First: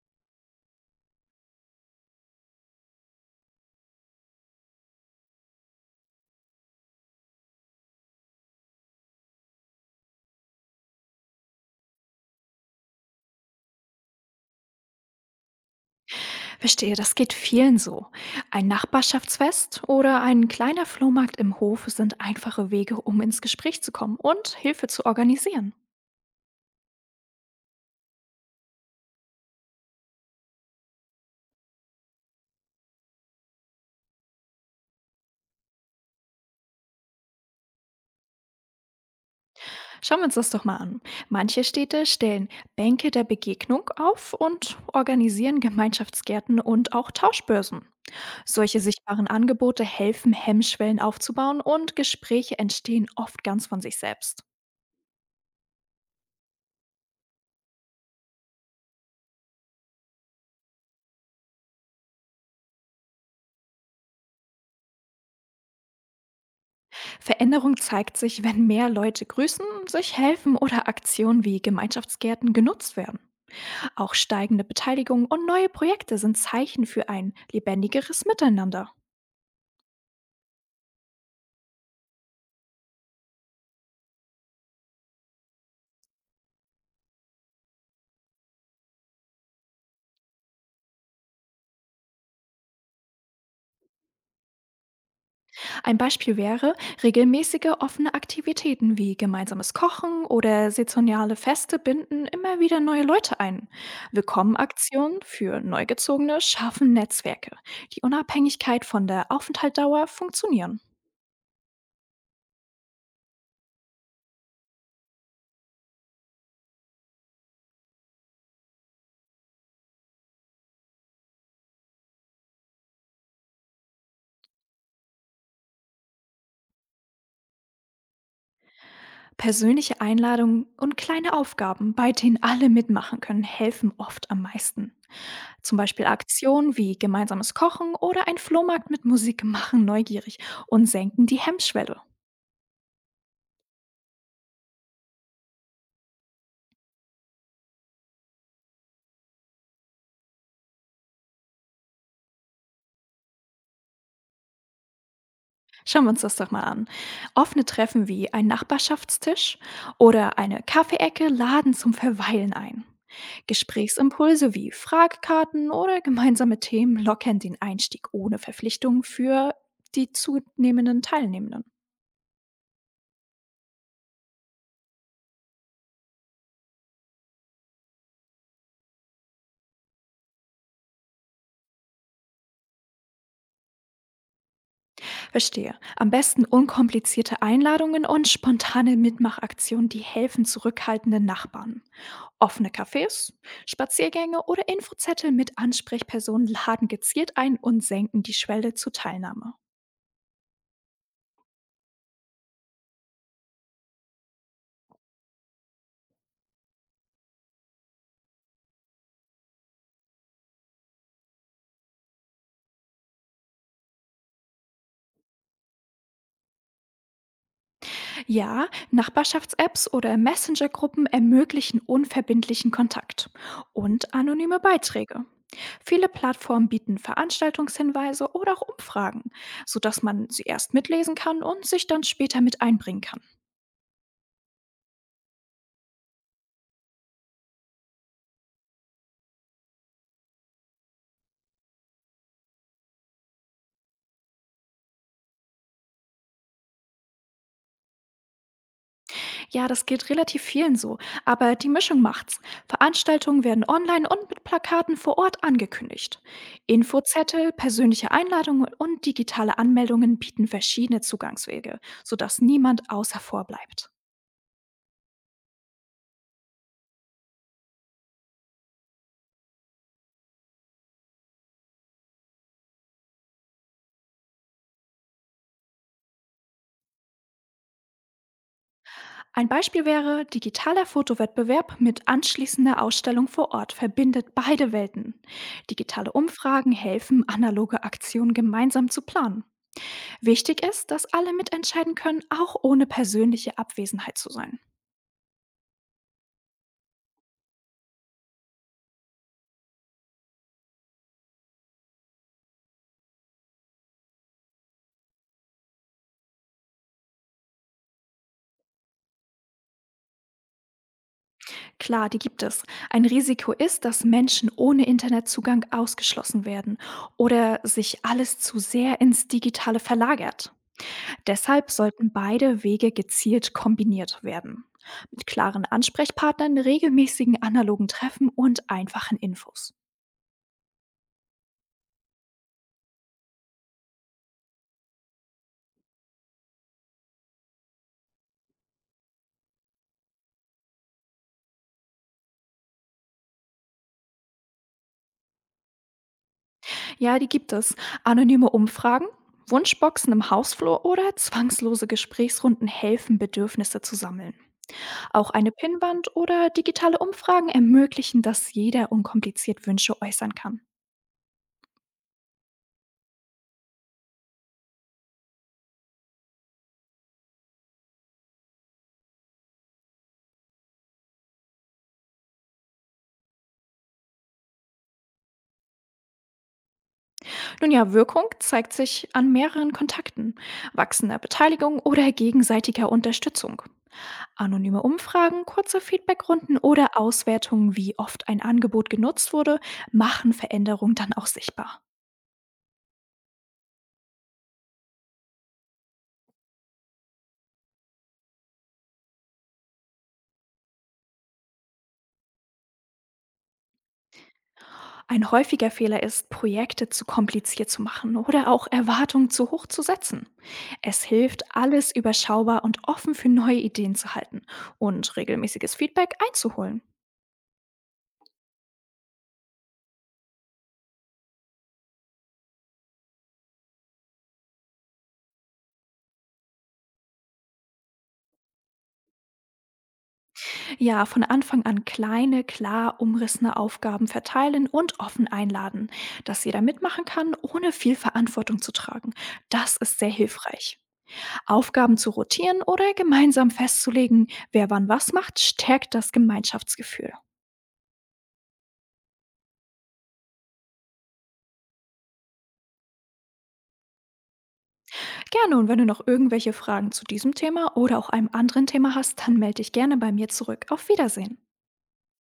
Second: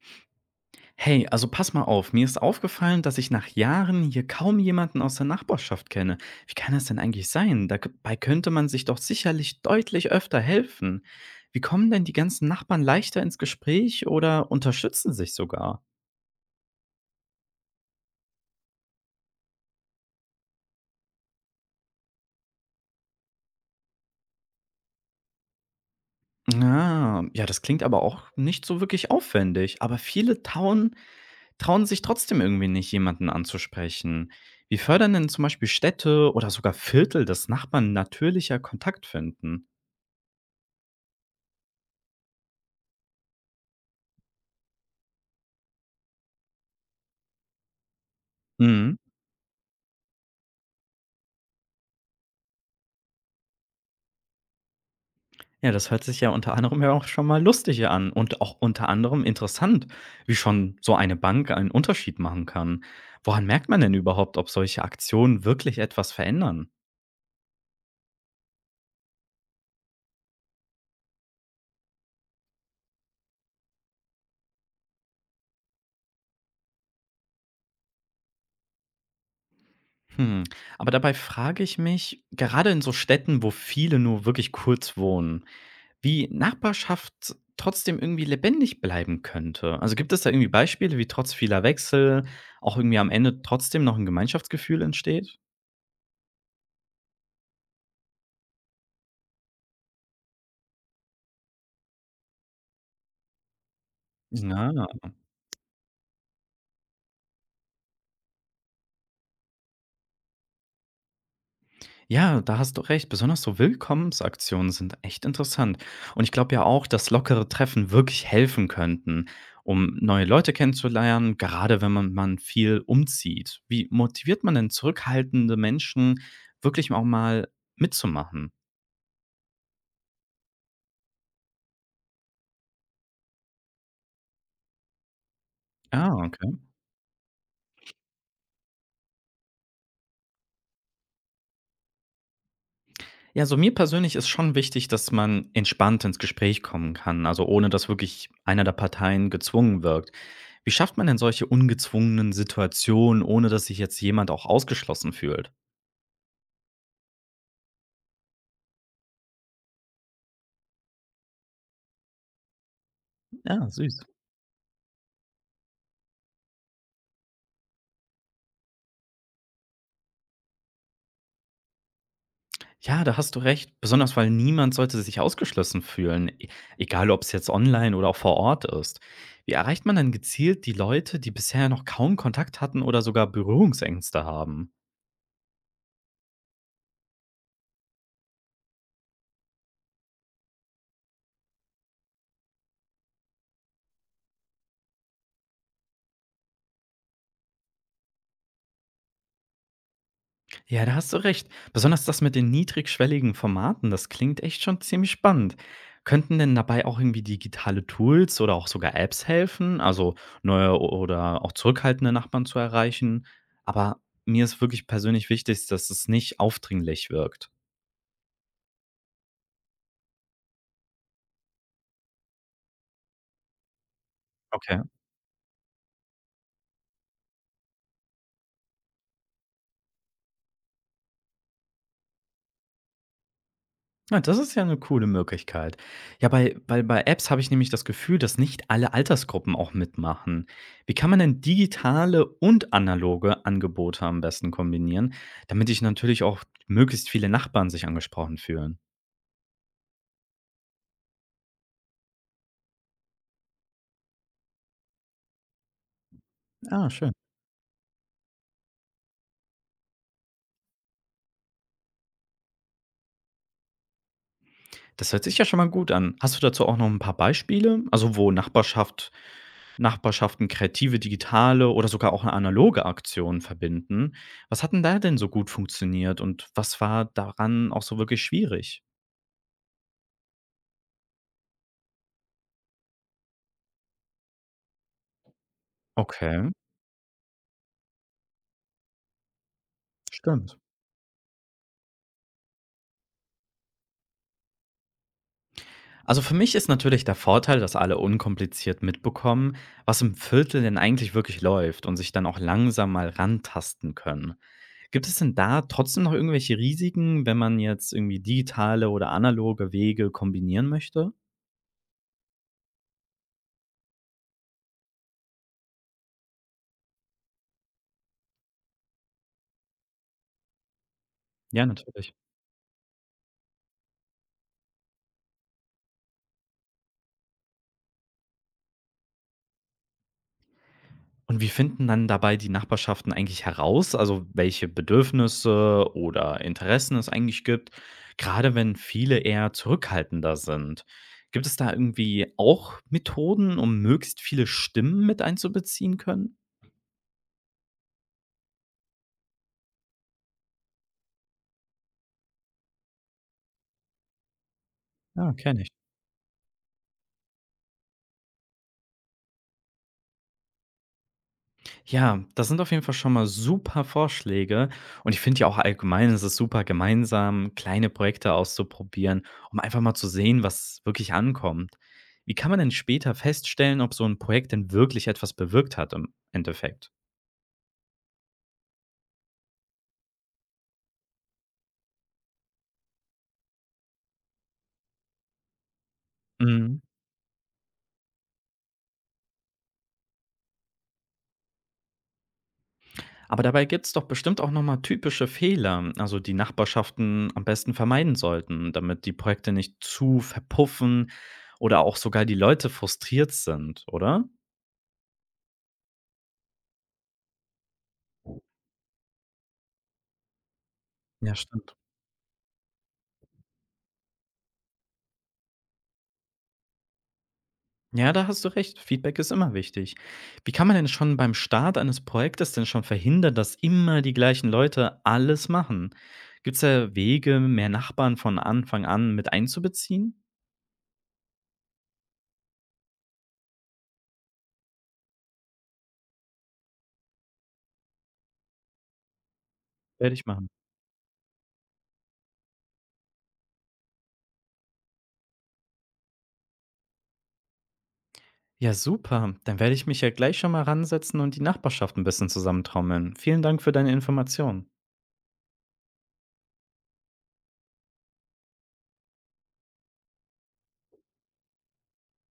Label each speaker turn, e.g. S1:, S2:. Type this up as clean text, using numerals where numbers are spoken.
S1: Hey, also pass mal auf, mir ist aufgefallen, dass ich nach Jahren hier kaum jemanden aus der Nachbarschaft kenne. Wie kann das denn eigentlich sein? Dabei könnte man sich doch sicherlich deutlich öfter helfen. Wie kommen denn die ganzen Nachbarn leichter ins Gespräch oder unterstützen sich sogar?
S2: Verstehe, das geht vielen so. Ein Nachbarschaftsfest oder ein kleiner Flohmarkt im Hof sind einfache Wege, um ins Gespräch zu kommen und Hilfe zu organisieren.
S1: Ah, ja, das klingt aber auch nicht so wirklich aufwendig. Aber viele trauen sich trotzdem irgendwie nicht, jemanden anzusprechen. Wie fördern denn zum Beispiel Städte oder sogar Viertel, dass Nachbarn natürlicher Kontakt finden?
S2: Schauen wir uns das doch mal an. Manche Städte stellen Bänke der Begegnung auf und organisieren Gemeinschaftsgärten und auch Tauschbörsen. Solche
S1: Mhm.
S2: sichtbaren Angebote helfen, Hemmschwellen aufzubauen und Gespräche entstehen oft ganz von sich selbst.
S1: Ja, das hört sich ja unter anderem ja auch schon mal lustig an und auch unter anderem interessant, wie schon so eine Bank einen Unterschied machen kann. Woran merkt man denn überhaupt, ob solche Aktionen wirklich etwas verändern?
S2: Veränderung zeigt sich, wenn mehr Leute grüßen, sich helfen oder Aktionen wie Gemeinschaftsgärten genutzt werden. Auch steigende Beteiligung und neue Projekte sind Zeichen für ein lebendigeres Miteinander.
S1: Hm, aber dabei frage ich mich, gerade in so Städten, wo viele nur wirklich kurz wohnen, wie Nachbarschaft trotzdem irgendwie lebendig bleiben könnte. Also gibt es da irgendwie Beispiele, wie trotz vieler Wechsel auch irgendwie am Ende trotzdem noch ein Gemeinschaftsgefühl entsteht?
S2: Ein Beispiel wäre regelmäßige offene Aktivitäten wie gemeinsames Kochen oder saisonale Feste binden immer wieder neue Leute ein.
S1: Ja.
S2: Willkommenaktionen für Neugezogene schaffen Netzwerke, die Unabhängigkeit von der Aufenthaltsdauer funktionieren.
S1: Ja, da hast du recht. Besonders so Willkommensaktionen sind echt interessant. Und ich glaube ja auch, dass lockere Treffen wirklich helfen könnten, um neue Leute kennenzulernen, gerade wenn man viel umzieht. Wie motiviert man denn zurückhaltende Menschen, wirklich auch mal mitzumachen?
S2: Persönliche Einladungen und kleine Aufgaben, bei denen alle mitmachen können, helfen oft am meisten. Zum Beispiel
S1: Ja, okay.
S2: Aktionen wie gemeinsames Kochen oder ein Flohmarkt mit Musik machen neugierig und senken die Hemmschwelle.
S1: Ja, so mir persönlich ist schon wichtig, dass man entspannt ins Gespräch kommen kann, also ohne dass wirklich einer der Parteien gezwungen wirkt. Wie schafft man denn solche ungezwungenen Situationen, ohne dass sich jetzt jemand auch ausgeschlossen fühlt?
S2: Schauen wir uns das doch mal an. Offene Treffen wie ein Nachbarschaftstisch oder eine Kaffeeecke laden zum Verweilen ein.
S1: Ja, süß.
S2: Gesprächsimpulse wie Fragkarten oder gemeinsame Themen lockern den Einstieg ohne Verpflichtungen für die zunehmenden Teilnehmenden.
S1: Ja, da hast du recht. Besonders, weil niemand sollte sich ausgeschlossen fühlen, e egal ob es jetzt online oder auch vor Ort ist. Wie erreicht man dann gezielt die Leute, die bisher noch kaum Kontakt hatten oder sogar Berührungsängste haben?
S2: Verstehe. Am besten unkomplizierte Einladungen und spontane Mitmachaktionen, die helfen zurückhaltenden Nachbarn. Offene Cafés, Spaziergänge oder Infozettel mit Ansprechpersonen laden gezielt ein und senken die Schwelle zur Teilnahme.
S1: Ja, da hast du recht. Besonders das mit den niedrigschwelligen Formaten, das klingt echt schon ziemlich spannend. Könnten denn dabei auch irgendwie digitale Tools oder auch sogar Apps helfen, also neue o oder auch zurückhaltende Nachbarn zu erreichen? Aber mir ist wirklich persönlich wichtig, dass es nicht aufdringlich wirkt.
S2: Ja, Nachbarschafts-Apps oder Messenger-Gruppen ermöglichen unverbindlichen Kontakt und anonyme
S1: Okay.
S2: Beiträge. Viele Plattformen bieten Veranstaltungshinweise oder auch Umfragen, sodass man sie erst mitlesen kann und sich dann später mit einbringen kann.
S1: Na, das ist ja eine coole Möglichkeit. Ja, bei Apps habe ich nämlich das Gefühl, dass nicht alle Altersgruppen auch mitmachen. Wie kann man denn digitale und analoge Angebote am besten kombinieren, damit sich natürlich auch möglichst viele Nachbarn sich angesprochen fühlen?
S2: Ja, das geht relativ vielen so, aber die Mischung macht's. Veranstaltungen werden online und mit Plakaten vor Ort angekündigt.
S1: Ah, schön.
S2: Infozettel, persönliche Einladungen und digitale Anmeldungen bieten verschiedene Zugangswege, sodass niemand außer vor bleibt.
S1: Das hört sich ja schon mal gut an. Hast du dazu auch noch ein paar Beispiele? Also, wo Nachbarschaften kreative, digitale oder sogar auch analoge Aktionen verbinden. Was hat 'n da denn so gut funktioniert und was war daran auch so wirklich schwierig?
S2: Ein Beispiel wäre, digitaler Fotowettbewerb mit anschließender Ausstellung vor Ort verbindet beide Welten. Digitale
S1: Okay.
S2: Umfragen helfen, analoge Aktionen gemeinsam zu planen.
S1: Stimmt.
S2: Wichtig ist, dass alle mitentscheiden können, auch ohne persönliche Abwesenheit zu sein.
S1: Also für mich ist natürlich der Vorteil, dass alle unkompliziert mitbekommen, was im Viertel denn eigentlich wirklich läuft und sich dann auch langsam mal rantasten können. Gibt es denn da trotzdem noch irgendwelche Risiken, wenn man jetzt irgendwie digitale oder analoge Wege kombinieren möchte?
S2: Klar, die gibt es. Ein Risiko ist, dass Menschen ohne Internetzugang ausgeschlossen werden oder sich alles zu sehr ins Digitale verlagert.
S1: Ja,
S2: Deshalb
S1: natürlich.
S2: sollten beide Wege gezielt kombiniert werden. Mit klaren Ansprechpartnern, regelmäßigen analogen Treffen und einfachen Infos.
S1: Und wie finden dann dabei die Nachbarschaften eigentlich heraus, also welche Bedürfnisse oder Interessen es eigentlich gibt, gerade wenn viele eher zurückhaltender sind? Gibt es da irgendwie auch Methoden, um möglichst viele Stimmen mit einzubeziehen können?
S2: Ja, die gibt es. Anonyme Umfragen, Wunschboxen im Hausflur oder zwangslose Gesprächsrunden helfen, Bedürfnisse zu sammeln. Auch
S1: Ja,
S2: eine
S1: kenne ich.
S2: Pinnwand oder digitale Umfragen ermöglichen, dass jeder unkompliziert Wünsche äußern kann.
S1: Ja, das sind auf jeden Fall schon mal super Vorschläge. Und ich finde ja auch allgemein, es ist super, gemeinsam kleine Projekte auszuprobieren, um einfach mal zu sehen, was wirklich ankommt. Wie kann man denn später feststellen, ob so ein Projekt denn wirklich etwas bewirkt hat im Endeffekt?
S2: Nun ja, Wirkung zeigt sich an mehreren Kontakten, wachsender Beteiligung oder gegenseitiger Unterstützung. Anonyme Umfragen, kurze Feedbackrunden
S1: Mhm.
S2: oder Auswertungen, wie oft ein Angebot genutzt wurde, machen Veränderungen dann auch sichtbar.
S1: Aber dabei gibt es doch bestimmt auch nochmal typische Fehler, also die Nachbarschaften am besten vermeiden sollten, damit die Projekte nicht zu verpuffen oder auch sogar die Leute frustriert sind, oder?
S2: Ein häufiger Fehler ist, Projekte zu kompliziert zu machen oder auch Erwartungen zu hoch zu setzen. Es
S1: Ja,
S2: hilft,
S1: stimmt.
S2: alles überschaubar und offen für neue Ideen zu halten und regelmäßiges Feedback einzuholen.
S1: Ja, da hast du recht. Feedback ist immer wichtig. Wie kann man denn schon beim Start eines Projektes denn schon verhindern, dass immer die gleichen Leute alles machen? Gibt's da Wege, mehr Nachbarn von Anfang an mit einzubeziehen?
S2: Ja, von Anfang an kleine, klar umrissene Aufgaben verteilen und offen einladen, dass jeder mitmachen kann, ohne viel Verantwortung zu tragen. Das ist sehr
S1: Werde ich machen.
S2: hilfreich. Aufgaben zu rotieren oder gemeinsam festzulegen, wer wann was macht, stärkt das Gemeinschaftsgefühl.
S1: Ja, super. Dann werde ich mich ja gleich schon mal ransetzen und die Nachbarschaft ein bisschen zusammentrommeln. Vielen Dank für deine Informationen.
S2: Gerne und wenn du noch irgendwelche Fragen zu diesem Thema oder auch einem anderen Thema hast, dann melde dich gerne bei mir zurück. Auf Wiedersehen.